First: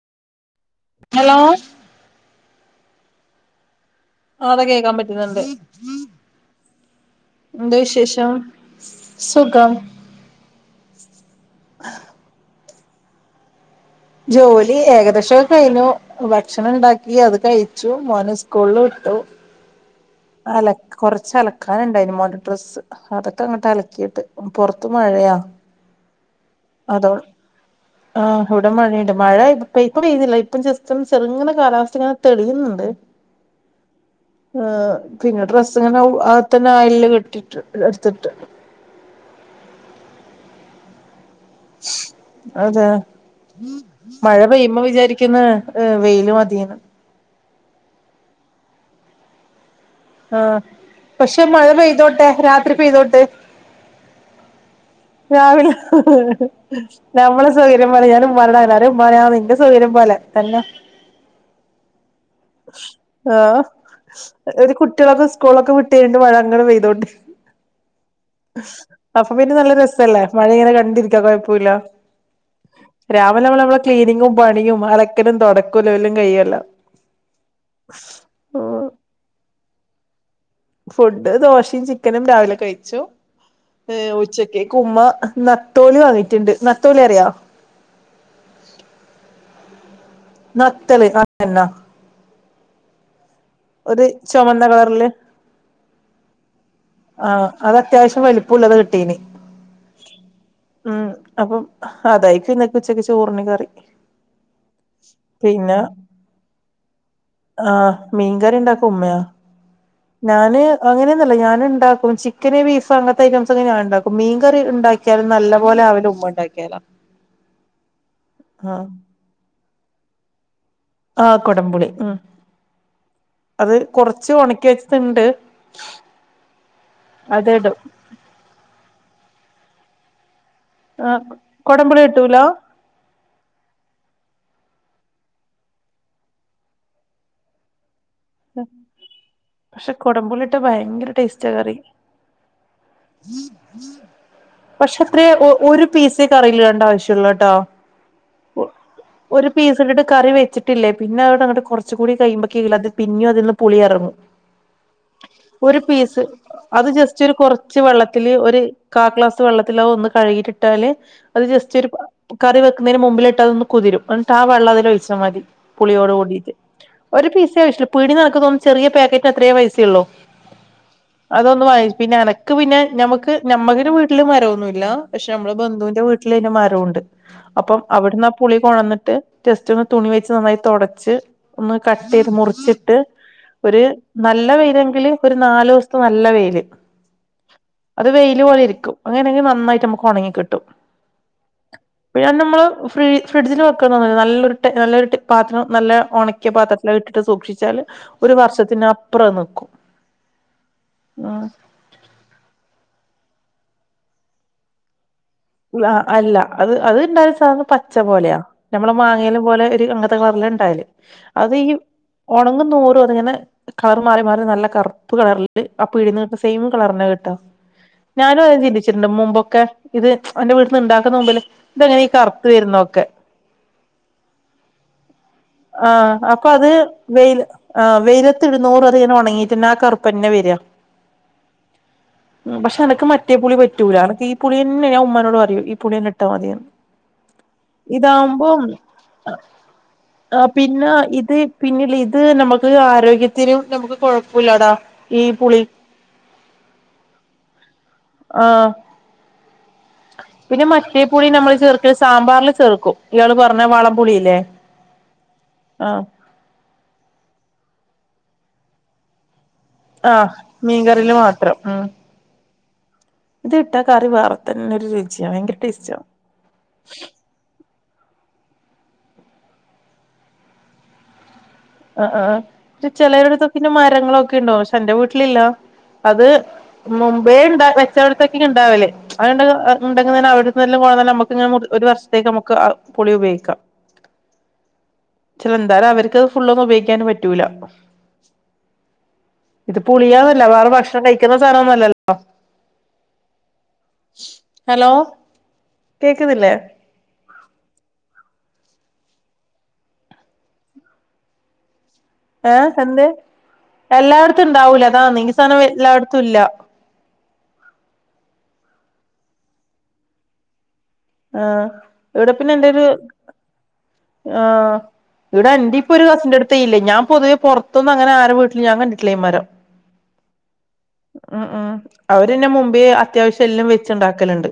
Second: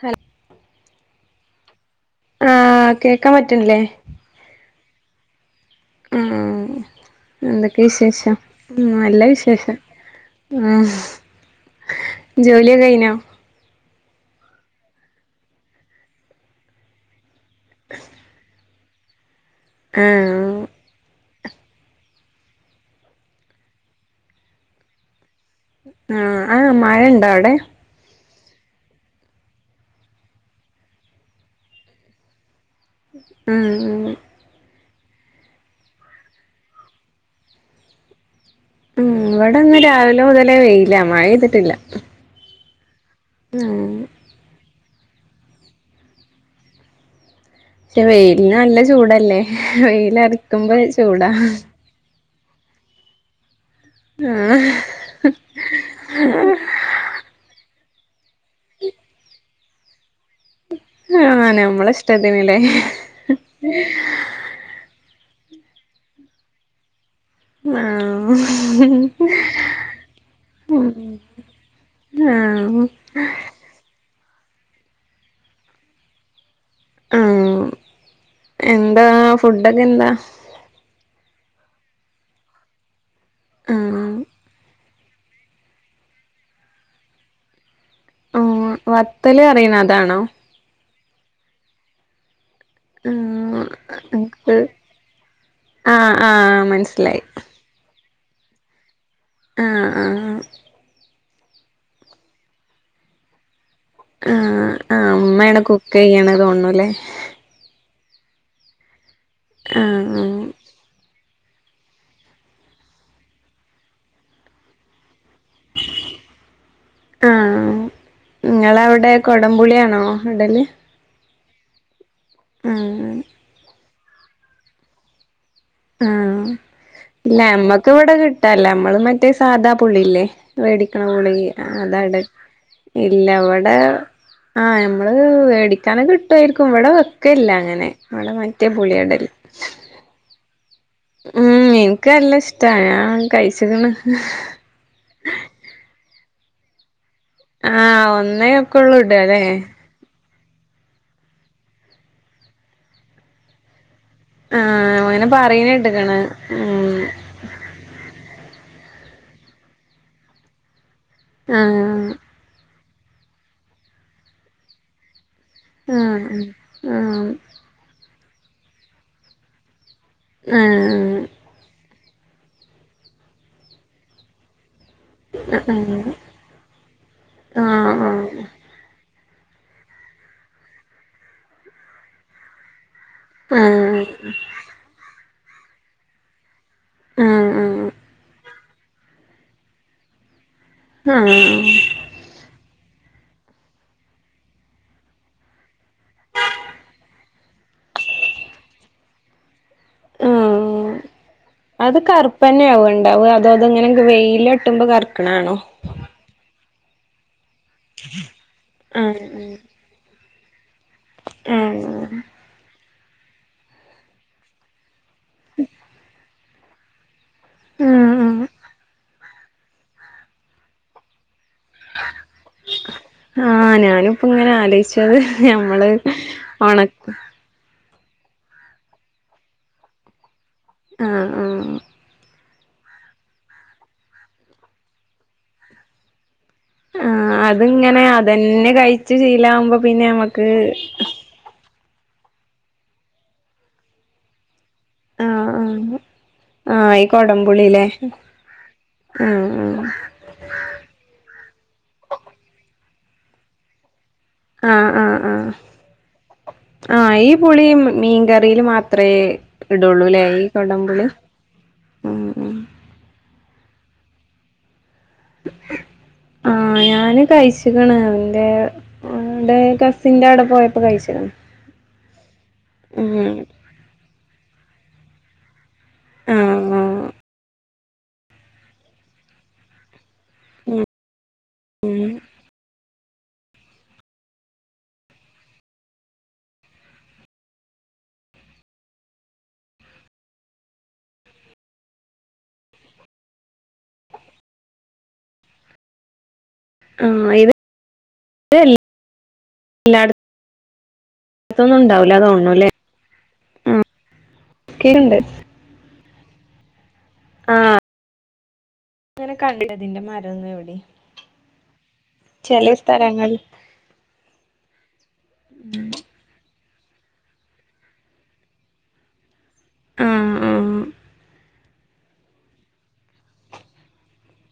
ഹൽ ഹലോ ആഹ് കേക്കാൻ പറ്റ്ണ്ല്ലേ ആഹ് അതെ കേക്കാൻ പറ്റ്ന്ന്ണ്ട് ഉം എന്തൊക്കെ വിശേഷം നല്ല സുഖം വിശേഷം അംഹ് ജോലിയൊക്കെ കഴിഞ്ഞോ ജോലി ഏകദേശൊക്കെ കയിഞ്ഞു ഭക്ഷണം ണ്ടാക്കി അത് കയിച്ചു മോന് സ് കൂൾള് വിട്ടു ആഹ് അലക് കൊറ ച്ചലക്കാന്ണ്ടായിന് മോന്റെ ഡ്രസ്സ് അതൊക്കങ്ങട്ട് അലക്കീട്ട് പൊറത്ത് മഴയാ ആഹ് അന് മഴണ്ടോ അവ്ടെ ആഹ് ഹു വ്ടെ മഴേണ്ട് മഴ ഇപ് ഇപ്പ പെയ്യ്ന്നില്ല ഇപ്പം ജസ്റ്റ് ചെറ്ങ്ങനെ കാലാവസ്ഥങ്ങനെ തെളിയ്ന്ന്ണ്ട് ആഹ് ആഹ് ഏഹ് പിന്നെ ഡ്രസ്സ് ങ്ങനെ ഔവ് അകത്തെന്നെ അയൽല് കെട്ടിട്ട് എട്ത്ത്ട്ട് ഉം ഇവടന്ന് രാവിലെ മുതലേ വെയിലാ മഴെയ്തിട്ടില്ല അതെ മഴ പെയ്യുമ്പോ വിചാരിക്ക്ന്ന് ഈഹ് വെയില് മതീന്ന് ക്ഷെ വെയിൽന് നല്ല ചൂടല്ലേ വെയ്ൽ ആഹ് പക്ഷെ മഴ പെയ്തോട്ടെ രാത്രി പെയ്തോട്ട് ആഹ് രാവിലെ ഞമ്മളെ സൗര്യം പോലെ യ്യാനും മരടായല്ലോ അത് ഇമ്മറിം നിന്റെ സൗര്യം പോലെ തന്നെ ആഹ് ഞമ്മളെ ഇഷ്ടത്തിന് ലെ ഒര് കുട്ട്യാളൊക്കെ സ്കൂളെക്കെ വിട്ട് കഴിഞ്ഞിട്ട് മഴ അങ്ങനെ പെയ്തോട്ടി ആഹ് അപ്പൊ പിന്നെ നല്ല രസല്ലേ മഴ ഇങ്ങനെ ഉം കണ്ടിരിക്ക കൊഴപ്പൂല്ല ആഹ് രാവിലവളെവളെ ക്ലീനിങ്ങും പണിയും അലക്കലും തൊടക്കുലും എല്ലും കയ്യല്ലോ മ് എന്താ ഫുഡൊക്കെ എന്താ ഫുഡ് ദോശയും ചിക്കനും രാവിലെ കയ്ച്ചു ആഹ് ഉച്ചയ്ക്ക് കുമ്മ നത്തോലി വാങ്ങീറ്റ്ണ്ട് നത്തോലി അറിയോ ആഹ് വത്തല് റയ്ന്നെ അതാണോ നത്തല് അ എന്ന ഉം ഒര് ചൊമന്ന കളറില് ആഹ് ആഹ് മനസ് ആഹ് അത് അത്യാവശ്യം വലുപ്പൂല്ലത് കിട്ടീന് ആഹ് ആഹ് മ് അപ്പം അതായ്ക്കും ഇന്നക്ക് ഉച്ചക്ക് ചോറിന് കറി ആഹ് അ മ്മേണ് പിന്നെ കുക്ക് ചെയ്യണെ തോന്ന്ണുല്ലേ ആഹ് മീൻകറി ണ്ടാക്ക ഉമ്മയാ ആഹ് ആഹ് ഞാന് അങ്ങനെന്നുല്ല ഞാന് ണ്ടാ ണ്ടാക്കും ചിക്കന് ബീഫ് അങ്ങത്തെ ഐറ്റംസൊക്കെ ഞാൻ ണ്ടാക്കും മീൻ കറി ണ്ടാക്കിയാൽ നല്ല പോലെ ആവൽ ഉമ്മ ണ്ടാക്കിയാലാന്ന് ആഹ് ആഹ് നിങ്ങളവിടെ കൊടംപുളിയാണോ ഇടല് ആഹ് കൊടംപുളി ആഹ് ഉം അത് കൊറച്ച് ഉണക്കി വെച്ചതിണ്ട് ആഹ് ഇല്ല ഇടും നമ്മക്ക് ഇവിടെ കിട്ടാല്ല നമ്മള് മറ്റേ സാധാ പുള്ളില്ലേ മേടിക്കണ ആഹ് പുളി അതാ കൊടംപുളി ഇടല് ഇട്ടൂല ഇല്ല ഇവടെ ആഹ് നമ്മള് മേടിക്കാനൊക്കെ കിട്ടുവായിരിക്കും ഇവിടെ വെക്കയില്ല അങ്ങനെ ഇവിടെ മറ്റേ പുളിയാ ഇടല് പക്ഷെ കുടമ്പുളിയിട്ട ഭയങ്കര ഉം ടേസ്റ്റാ കറി എനിക്ക് നല്ല ഇഷ്ടാ ഞാ പക്ഷെ ഇത്രയ ഒരു പീസെ കറിൽ ഇടണ്ട ആവശ്യ ഉള്ളൂടോ ആഹ് ഒന്നേ ഒ ഒക്കെ ഉള്ളൂ ഇടാല്ലേ ഒര് പീസിലിട്ട് കറി വെച്ചി ട്ടില്ലേ പിന്നെ അവിടുന്ന് അങ്ങോട്ട് കുറച്ചു കൂടി കഴിയ്പോക്ക അത് പിന്നെയും അതിൽന്ന് പുളി ഇറങ്ങും ആഹ് അങ്ങനെ പറയണ ഒരു കേട്ട്ക്കണ് പീസ് അത് ഉം ജസ് ച്ച് ഒരു കൊറച്ച് വെള്ളത്തില് ഒരു കാ ഗ്ലാസ് വെള്ളത്തില് ഒന്ന് കഴുകിട്ടിട്ടാല് അത് ജസ്റ്റ് ഒരു ആഹ് കറി വെക്കുന്നതിന് മുമ്പിലിട്ട് അതൊന്ന് കുതിരും എന്നിട്ട് ആ വെള്ളം അതിൽ ഒഴിച്ചമതി പുളിയോട് ആഹ് കൂടിട്ട് ഒരു പീസ് [unintelligible] ആവിശേയുള്ളൂ പിടിനക്ക ചെറിയ പാക്കറ്റ് അത്രയേ പൈസ ഉള്ളൂ ആഹ് ആഹ് അതൊന്ന് വാങ്ങ പിന്നെന എക്ക് പിന്നെ നമുക്ക് നമ്മടെ വീട്ടില് മരമൊന്നുമില്ല പക്ഷെ നമ്മളെ ആഹ് ആഹ് ബന്ധുവിന്റെ വീട്ടിലീന്റെ മരുണ്ട് അപ്പം അവിടുന്ന് ആ ആഹ് പുളി കൊളന്നിട്ട് ജടെസ്റ്റ് ഒന്ന് തുണി വെച്ച് നന്നായി തുടച്ച് ഒന്ന് കട്ട് ചെയ്ത് മുറിച്ചിട്ട് ആഹ് ഒരു ആഹ് നല്ല വെയിലങ്കില് ഒരു നാലു ദിവസത്തെ നല്ല വെയില് ഉം ഉം അത് വെയിലൽ പോലെ ഇരിക്കും അങ്ങനെയെങ്കിൽ നന്നായിട്ട് നമുക്ക് ഉണങ്ങി കിട്ടും. ആഹ പി നമ്മള് ഫ്ര ഫ്രിഡ്ജന് വെക്കന്നില്ല നല്ലൊരു നല്ലൊ പാത്രം നല്ല ഉണക്കിയ പാത്രം ഇട്ടിട്ട് സൂക്ഷിച്ചാല് ഒരു വർഷത്തിനപ്പറം നക്കും ആഹ് അത് കറുപ്പനെ ആവ ഉണ്ടാവും അതോ അതെങ്ങനെ വെയില ഇട്ടുമ്പോ കറുക്കണാണോ അല്ല അത് അത്ണ്ടായാലും സാധ പച്ച അച്ച പോലെയാ നമ്മള് മാങ്ങയിലും ആഹ് പോലെ ഒരു അങ്ങനത്തെ കളറില ഇണ്ടായല് അത് ഈ ആഹ് ഉണങ്ങുന്ന രോ അങ്ങനെ കളർ മാറി മാറി നല്ല കറുപ്പ് കളറില് അപ്പ ഇ [unintelligible] സെയിം കളറിനെ കിട്ടോ ആഹ് ഞാനും ആഹ് അ ചിന്തിച്ചിട്ടുണ്ട് മുമ്പൊക്കെ ഇത് അവന്റെ വീട്ടന്ന് ഉണ്ടാക്കുന്ന മുമ്പില് ഇതെങ്ങനെ ഈ കറുത്ത് വരുന്നോ ഒക്കെ ആഹ ഞാനിപ്പ ഇങ്ങനെ ആലോചച്ചത് ഞമ്മള് ഉണക്കും ആ് വെയിലൽ ഇരുന്നൂറ് അറിയൻ ഉണങ്ങീട്ട്ന്ന ആ കറുപ്പ തന്നെ വരാ ആഹ് ആഹ് ഉ പക്ഷെ എനക്ക് മറ്റേ പുളി പറ്റൂല എനക്ക് ഈ പുളി തന്നെ ൻ ഉ്മാനോട് പറൂ ഈ പുളിന്നെ ഇട്ടാ മതിയന്ന്. ആഹ് അതിങ്ങനെ ഇതകുമ്പോം അതന്നെ കഴിച്ച് ശീലാവുമ്പോ പിന്നെ ആ നമ്മക്ക് പിന്നെ ഇത് പിന്നെ ഇത് നമുക്ക് ആരോഗ്യത്തിനന് നമുക്ക് കുഴപ്പമില്ലടാ ആ് ആ ആഹ ഈ കൊടംപളിയിലേ ആഹ് ആ ഉ. പിന്നെ മറ്റേ പുളി നമ്മള് ചേർക്ക സാമ്പാറിൽ ചേർക്കും ഇയാള് പറഞ്ഞ വളംപൊളില്ലേ ആഹ് ആഹ ആഹ ആഹ ഈ പുളി മീൻകറിയിൽ മാത്രമേ ഇടുള്ളൂല്ലേ ഈ കുടംപളി പത്രം ഉ. ഇത് ഇട്ടാ കറി വേറ തന്നെ ഒരു രുചിയാ ഭയങ്കര ടേസ്റ്റ കഴിച്ചണ അവന്റെടെ കസിന്റെ അവിടെ പോയപ്പോ കഴിച് ആ് ആ് ചിലരുടത്തൊക്ക പിന്നെ മരങ്ങളൊക്കെ ഉണ്ടോ പക്ഷെ എന്റെ വീട്ടിലില്ല അത് ആഹ് ആഹ് മുമ്പേ ഉണ്ട [unintelligible] ച്ചടത്തേക്ക ഉണ്ടാവല്ലേ ഉണ്ട അവിടു നമുന ഒരു ഉം വർഷത്തേക്ക്ക്ക് പൊളി ഉപയോഗിക്കാം ചില എന്തായാലും അവർക്ക് ഫുള്ളൊന്നും ഉപയിക്കാനും പറ്റൂല്ല. ഇത് പുളിയന്നല്ല വേറെ ഭക്ഷണം കഴിക്കുന്ന സാനമൊന്നുമല്ലല്ലോ ഹലോ കേക്കുന്നില്ലേ ആ ഇത് എല്ലായിടത്ത [unintelligible] അൊന്നുംണ്ടാവില്ല തോ ഏ എന്ത് എല്ലായിടത്തും ഇണ്ടാവൂല അതാ ക്കെണ്ട് നീക്ക് സാധനം എല്ലായിടത്തും ഇല്ല - ആഹ് അങ്ങനെ കണ്ടിട്ടതിന്റെ മരംന്ന് എവിടെ ആഹ ഇവിടെ പിന്നെ എന്റെ ഒരു ആഹ ഇവിടെ എന്റെ ഇപ്പൊ ഒരു കസിന്റെറടുത്തല്ല ഞൻ പൊതുവേ പുറത്തന്നന്ന് അങ്ങന ആര വീട്ടില് ഞാ കിട്ടില്ലേ് ഈ മരം ആഹ ഉം ഉം അവര്ന്നെ മുമ്പേ അത്യാവശ്യം എല്ലാം വെച്ച ഉണ്ടാക്കലുണ്ട്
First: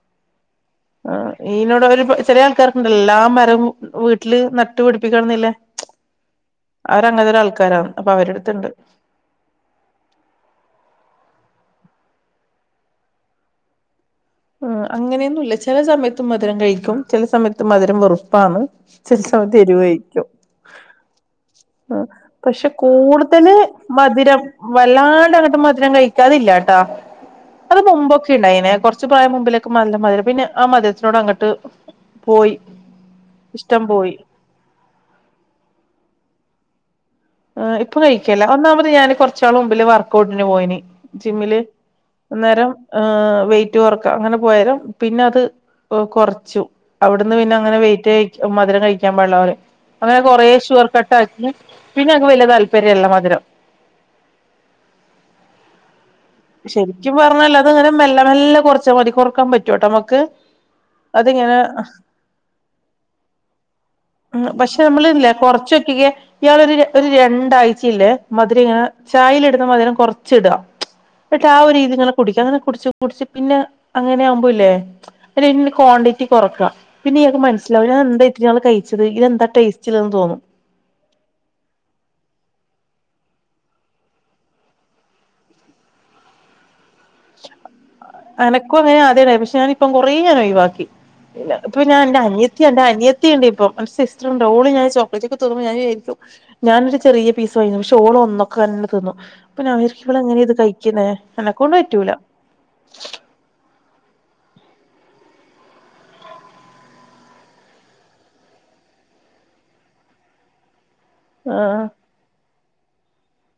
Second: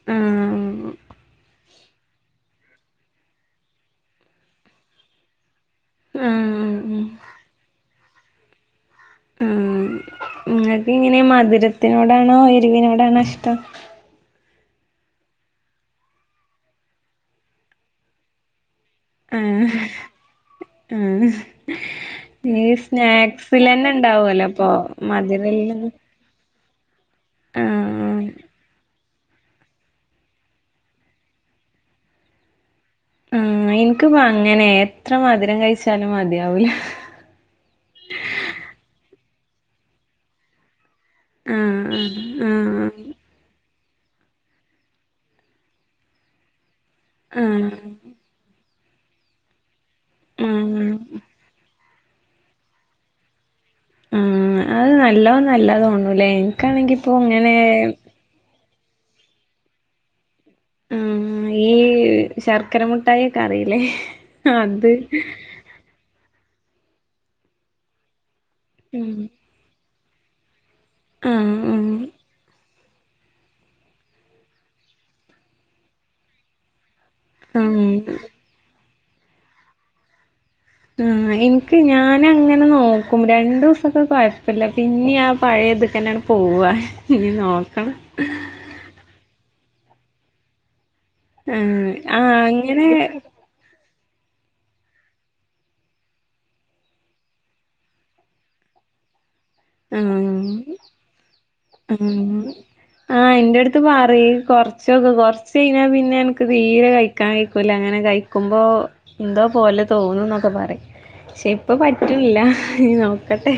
ആഹ് ആ ഇനോട് ഒരു ചെറിയ ആൾക്കാർക്കുണ്ട എല്ലാം മരവും വീട്ടില് നട്ട് പിടിപ്പിക്കണന്നില്ലേ. ആഹ അവര അങ്ങനൊരു ആൾക്കാരാണ് അപ്പൊ അവരുട ടുത്ത്ണ്ട് ആ നിങ്ങൾക്ക് ഇങ്ങനെ മധുരത്തിനോടാണോ എരിവിനോടാണോ ഇഷ്ടം. ആഹ് അങ്ങനെയൊന്നുല്ല ചെല സമയത്ത് മധുരം കഴിക്കും ചെല സമയത്ത് മധുരം വെറുപ്പാണ് [unintelligible] ആഹ് തെരുവഴ്ക്കും ആഹ് ആഹ് ഈ പക്ഷെ കൂടുതല് സ്നാക്സിലന്നെ മധിരം ഇണ്ടാവല്ലോ അപ്പൊ വല്ലാണ്ട് അങ്ങട്ട് മധുരല്ലത് മതുരം കയ്ക്കാതില്ലാട്ടാ അത് ആഹ് മുമ്പൊക്കെ ഉണ്ടായിനേ കൊർ ച്ച് പ്രായം മുമ്പിലേക്കെ നല്ല മധുരം പിന്നെ ആ മധുരത്തിനോട് അങ്ങട്ട് പോയി ഉം ഇഷ്ടം പോയി ഇൻക്കിപ്പ അങ്ങനെ എത്ര മധുരം കഴിച്ചാലും മതിയാവൂല ഇപ്പൊ കഴിക്കല്ല ഒന്നാമത് ഞാന് കൊർച്ചാള് മുമ്പില് വർക്കഔട്ടിന് പോയിനി ജിമ്മില് ആഹ് അന്നേരം ആഹ് ആഹ് വെറ്റ് റ്റ് കൊർക്ക അങ്ങനെ പോയാലും പിന്നെ അത് കൊർച്ചു അവിട്ന്ന് പിന്നെ ആഹ് അങ്ങനെ വെറ്റ് മധുരം കഴിക്കാൻ പാടില്ലഓന്‌ അങ്ങനെ കൊറെേ ഷുഗർ ആഹ് കട്ടാക്കി പിന്നെ അൻക്ക് വല്യതാല്പര്യംല്ല മധ് രം ഉം അത് നല്ലോ നല്ലാതോന്നൂല്ലേ ശരിക്കും പർഞ്ഞാൽ അത് ങ്ങനെ മെല്ലെ മെല്ല കൊറച്ച മതി കൊറക്കാൻ പറ്റുട്ടോ നമക്ക് ആഹ് അത്ങ്ങനെ ഈ ശർക്കര മുട്ടായി ഒക്കെ അറിയില്ലേ പക്ഷെ അത് നമ്മള് ഇല്ലെ കൊർച്ചൊ കെക്കെ ഇയാളൊരു ഒര് രണ്ടാഴ്ചയില്ലേ മധുരം ഇങ്ങനെ ഉം ചായൽട്ന്ന മധുരം കൊർച്ച് ഇട ന്നിട്ട് ആഹ് രീതിങ്ങനെ കുടിക്കാൻന്നെ കുട്ച്ച് കുട്ച്ച് പിന്നെ അങ്ങനെ ആവുമ്പോ ഇല്ലേ പിന്നെ [unintelligible] ക്വാണ്ടിറ്റി കൊറക്കാ പിന്നെ ഇയാക്ക് മനസിലാവു [unintelligible] ഞാൻ ആഹ് എന്ത ഇത്തിരി നാൾ കഴിച്ചത് ഇതിനെന്താടേസ്റ്റ് ഇത് തോന്നും ഉം എൻക്ക് ഞാനങ്ങനെ നോക്കും രണ്ടു ദിവസൊക്കെ കൊഴപ്പല്ല പിന്നെ ആഹ് പഴയ ഇത്ക്കന്നെ പോവ ഇനി നോക്കണം എനക്കുഅങ്ങനെ ആദ്യ ണ്ടായിനി പക്ഷെഞാന് ഇപ്പം കൊറെ ഒഴിവാക്കി ഇല്ല ഇപ്പൊ ആഹ് ഞാൻ എന്റെ ആഹ് അനിയത്തി എന്റെ അങ്ങനെ അനിയത്തിണ്ട് ഇപ്പൊ [unintelligible] ർണ്ട് ഓള് ങ്ങനെ ചോക്ലാറ്റ് ഒക്കെ തിന്നുമ്പോ ഞാൻ വിജാരിക്കും ഞാനൊരു ചെറിയ പീസ് [unintelligible] പക്ഷേഓള് ഒന്നൊക്കെ തന്നെ തിന്നും അപ്പ ഞാൻ വിജാരിക്കും ഇവളെ എങ്ങ ഇത് ആഹ് കഴിക്ക്ണേ എന്നെക്കൊണ്ട് പറ്റൂല ആഹ് ആഹ് ഇന്റെ എട്ത്ത് പറയി കൊർച്ചൊക്കെ കൊർച്ച് കഴിഞ്ഞാ പിന്നെ ഇൻക്ക് തീരെ കഴിക്കാൻ കഴിക്കൂല അങ്ങനെ കഴി നോക്കുമ്പോൾ എന്തോ പോലെ തോന്നുന്നൊക്കെ പറിം ക്ഷെ ഇപ്പ ആഹ് പറ്റൂല്ല ഇഞ്ഞ്നോക്കട്ടെ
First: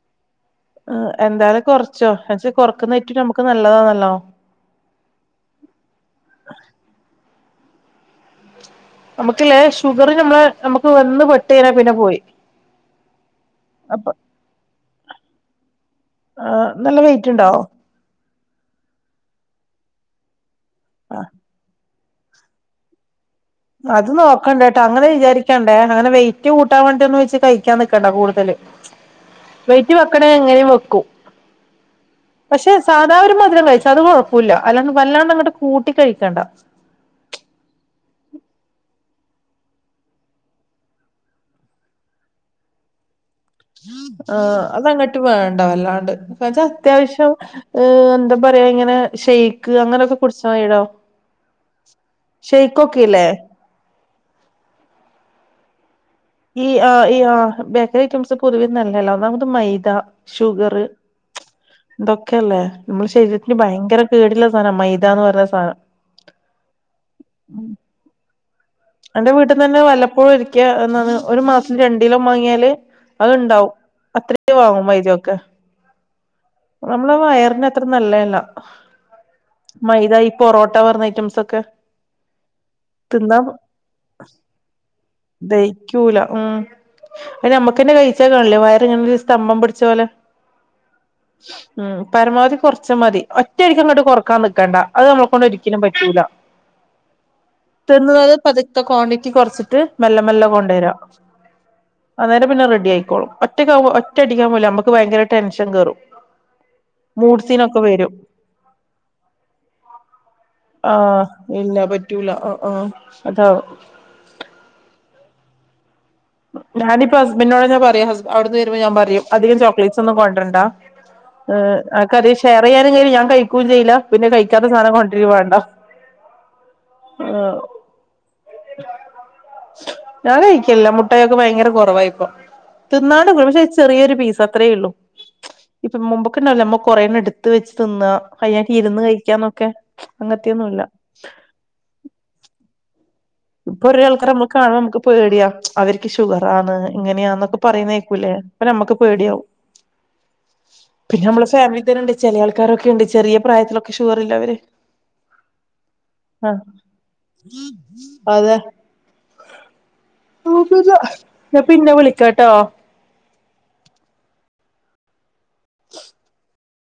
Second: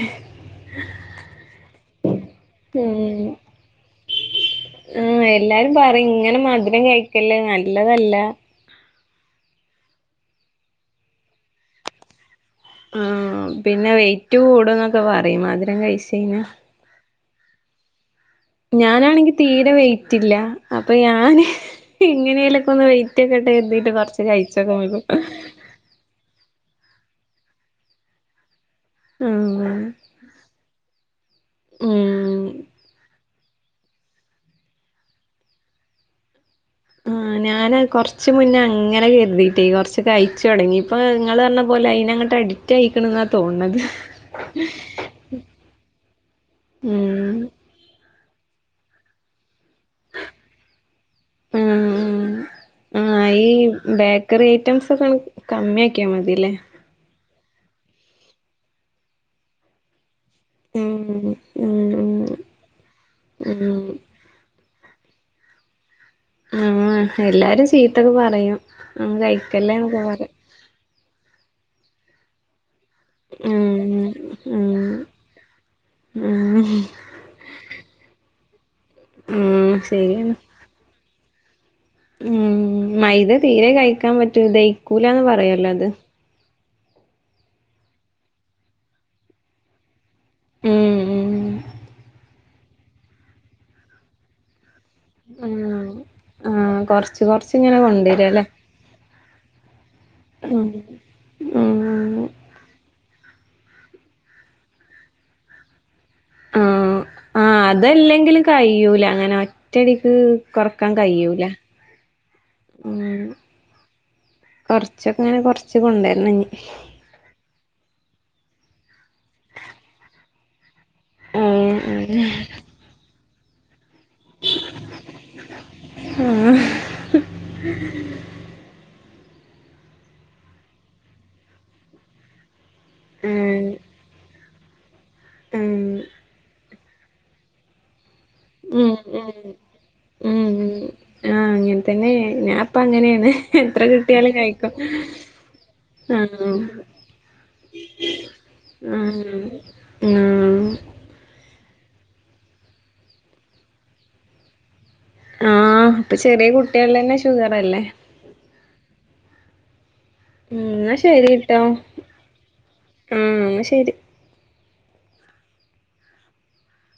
എന്താലും കൊർച്ചോ പക്ഷേ കൊർക്കുന്ന ഏറ്റവും നമക്ക് നല്ലതാണല്ലോ ഉം എല്ലാരും പറയും ഇങ്ങനെ മധുരം കഴിക്കല്ലേ നല്ലതല്ലാ നമുക്ക്ല്ലേ ഷുഗർ നമ്മളെ നമുക്ക് വന്ന് പെട്ടയിഞ്ഞാപിന്നെ പോയി ഉം പിന്നെ അപ്പൊ വെയ്റ്റ് കൂടും ന്നൊക്കെ പറയും മധുരം കഴിച്ചയ്ഞ്ഞാ ആഹ് നല്ല വെയിറ്റ്ണ്ടോ? ഞാനാണെങ്കി തീരെ വെയ്റ്റ് ഇല്ല അപ്പൊ ആഹ് ഞാന് ഇങ്ങനെലൊക്കെ ഒന്ന് വെയ് കുറ്റിയക്കെട്ട് എന്തീട്ട് കൊർച്ച് കഴിച്ചൊക്കെ [unintelligible] ക്കണ്ടേ അങ്ങനെ വെയ്റ്റ് കൂട്ടാൻ വേണ്ടിയെന്ന് വെച്ച് കഴിക്കാൻ നിക്കേണ്ടാ കൂടുതല് ആഹ് വെയ്റ്റ് വെക്ക്ണ എങ്ങനെയും വെക്കും ഉം പക്ഷെ സാധാ ഒരു മധരം കഴിച്ചു അത് കുഴപ്പല്ല അല്ലാന്ന് വല്ലാണ്ട് അങ്ങട്ട് കൂട്ടി കഴിക്കണ്ട ആഹ് ഞാന് കൊർച്ച് മുന്നേ അങ്ങനെ കർതീട്ടേ കൊർച്ച് കഴിച്ചു തൊട്ങ്ങി ഇപ്പൊ നിങ്ങള് പർഞ്ഞ പോലെ അയ്ന അങ്ങട്ട് അടി റ്റായിക്ക്ണ്ന്നാ തോന്ന്ണത് ആഹ് അതങ്ങട്ട് വേണ്ട അല്ലാണ്ട് കച്ച അത്യാവശ്യം ഉം ഏഹ് എന്താ പറയാ ഇങ്ങനെ ശൈ ക്ക് അങ്ങനൊക്കെ കുടിച്ചാതിടോ ഉം ഷെയ്ക്കൊക്കേല്ലേ ആഹ് ഈ ബാ ക്കറി ഐറ്റംസ് ഒക്കെ കമ്മിയ ആക്കിയാൽ മതില്ലേ? ഈ ആഹ് ഈ ആഹ് ബേക്കറി ഐറ്റംസ് പൊതുവേ നല്ലല്ലോ. ഒന്നാമത് മൈദ ഷുഗറ് ഉം ഉം ഇതൊക്കെ അല്ലേ? മ്മളെ ശരീരത്തിന് ഉം ഉം ഭയങ്കര കേടുള്ള സാധനാ മൈദ എന്ന് പറഞ്ഞ സാധനം ഉം എല്ലാരും ചീത്തൊക്കെ പറയും ഒന്നും എന്റെ വീട്ട്ന്ന്ന്നെ കഴിക്കല്ലേന്നൊക്കെ വല്ലപ്പോഴും പറയും ഒരിക്ക എന്നാണ് ഒരു മാസം രണ്ടിലോം വാങ്ങിയാല് അത്ണ്ടാവും ഉം അത്രേ ഉം വാങ്ങും വൈദ്യൊക്കെ ഉം നമ്മള വയറിന് അത്ര നല്ലയല്ല ഉം മൈദ ഈ ശരിയാണ് പൊറോട്ട പറന്ന ഐറ്റംസ് ഒക്കെ ഉം മൈദ തിന്നാ തീരെ കഴിക്കാൻ പറ്റൂല. ദയിക്കൂലാന്ന് പറയൂലോ അത്. ക്കൂല. ഉം. അത് നമ്മക്കന്നെ കഴിച്ചാ കാണ്ല്ലേ വയറിങ്ങനെ ഒരു സ്തംഭം പിടിച്ച പോലെ ഉം ഉം ഉം പരമാവധി കൊറച്ച മതി ഒറ്റടിക്ക് അങ്ങട്ട് കൊറക്കാൻ നിക്കണ്ടാ അത് നമ്മളെ കൊണ്ടൊരിക്കലും ആഹ് പറ്റൂല. ആഹ് കൊറച്ച് കൊറച്ച്ങ്ങനെ തിന്നുന്നത് കൊണ്ടരല്ലേ പതുക്കെ ക്വാണ്ടിറ്റി കൊറച്ചിട്ട് മെല്ലെ മെല്ല ഉം കൊണ്ടേരാ ഉം അന്നേരം പിന്നെ റെഡി ആയിക്കോളും. ഒറ്റക്കാവുമ്പോ ഒറ്റടിക്കാവുമ്പോ ഇല്ലേ അമ്മക്ക് ഭയങ്കര ടെൻഷൻ കേറും ഉം ആഹ് മൂഡ്സീനൊക്കെ വരും അതല്ലെങ്കിലും കയ്യൂല. അങ്ങനെ ഒറ്റടിക്ക് കൊറക്കാൻ കയ്യൂല. റ്റൂല്ല ഓഹ് ഓഹ് അതാവും കൊറച്ചൊക്കെങ്ങനെ കൊറച്ച് കൊണ്ടരണം ഇഞ്ഞി ഞാനിപ്പ ഹസ്ബന്റിനോടന്നേ പറയും. ഹസ് അവിടുന്ന് വരുമ്പോ ഞാൻ പറയും. അധികം ചോക്ലേറ്റ്സ് ഒന്നും കൊണ്ടരണ്ട. ഏഹ് ഉം ഉം ആൾക്കാര് ഷെയറ്യ്യാനും. [unintelligible] ഞാൻ കഴിക്കും ചെയ്യില്ല പിന്നെ കഴിക്കാത്ത സാധനം കൊണ്ട്രീം വേണ്ട. ആഹ് ഞാൻ കഴിക്കലില്ല മു ട്ടയൊക്കെ ഭയങ്കര കൊറവായിപ്പോ തിന്നാണ്ട [unintelligible] പക്ഷേ ഉം ചെറിയൊരു പീസ് അത്രേയുള്ളൂ. ഉം ഇപ്പ മുമ്പൊക്കെ ഇണ്ടാവില്ലേ അമ്മോ കൊറേണ്ണം ഇടുത്ത് വെച്ച് തിന്നാ. കയ്യാക്കി ഉം ഇരുന്ന് കഴിക്കാന്നൊക്കെ. ഉം അങ്ങത്തെ ഒന്നുംല്ല. ഉം ആഹ് അങ്ങനെ തന്നെ ഞാൻപ്പ അങ്ങനേണ് ഇപ്പോ ഒരാൾക്കാരെ നമ്മക്ക് കാണുമ്പോ നമ്മക്ക് പേട്യാ. അവര്ക്ക് ആഹ് ഷുഗറാണ് ഇങ്ങനെയാന്നൊക്കെ പറയണ് കേക്കൂലേ? നമ്മക്ക് ഉം ഉം ഉം പിന്നെമ്മള ഫാമിലി തന്നെണ്ട് ചെല ആൾക്കാരൊക്കെണ്ട്. ചെറിയ പ്രായത്തിലൊക്കെ ഷുഗർ ഇള്ളവര് ആഹ് ഇപ്പ ചെറിയ കുട്ടികൾ ന്നെ ഷുഗറല്ലേ? അതെ ഉം ന്നാ ശരിട്ടോ. ഞാൻ പിന്നെ വിളിക്കാട്ടോ ഉം ന്നാ ശരി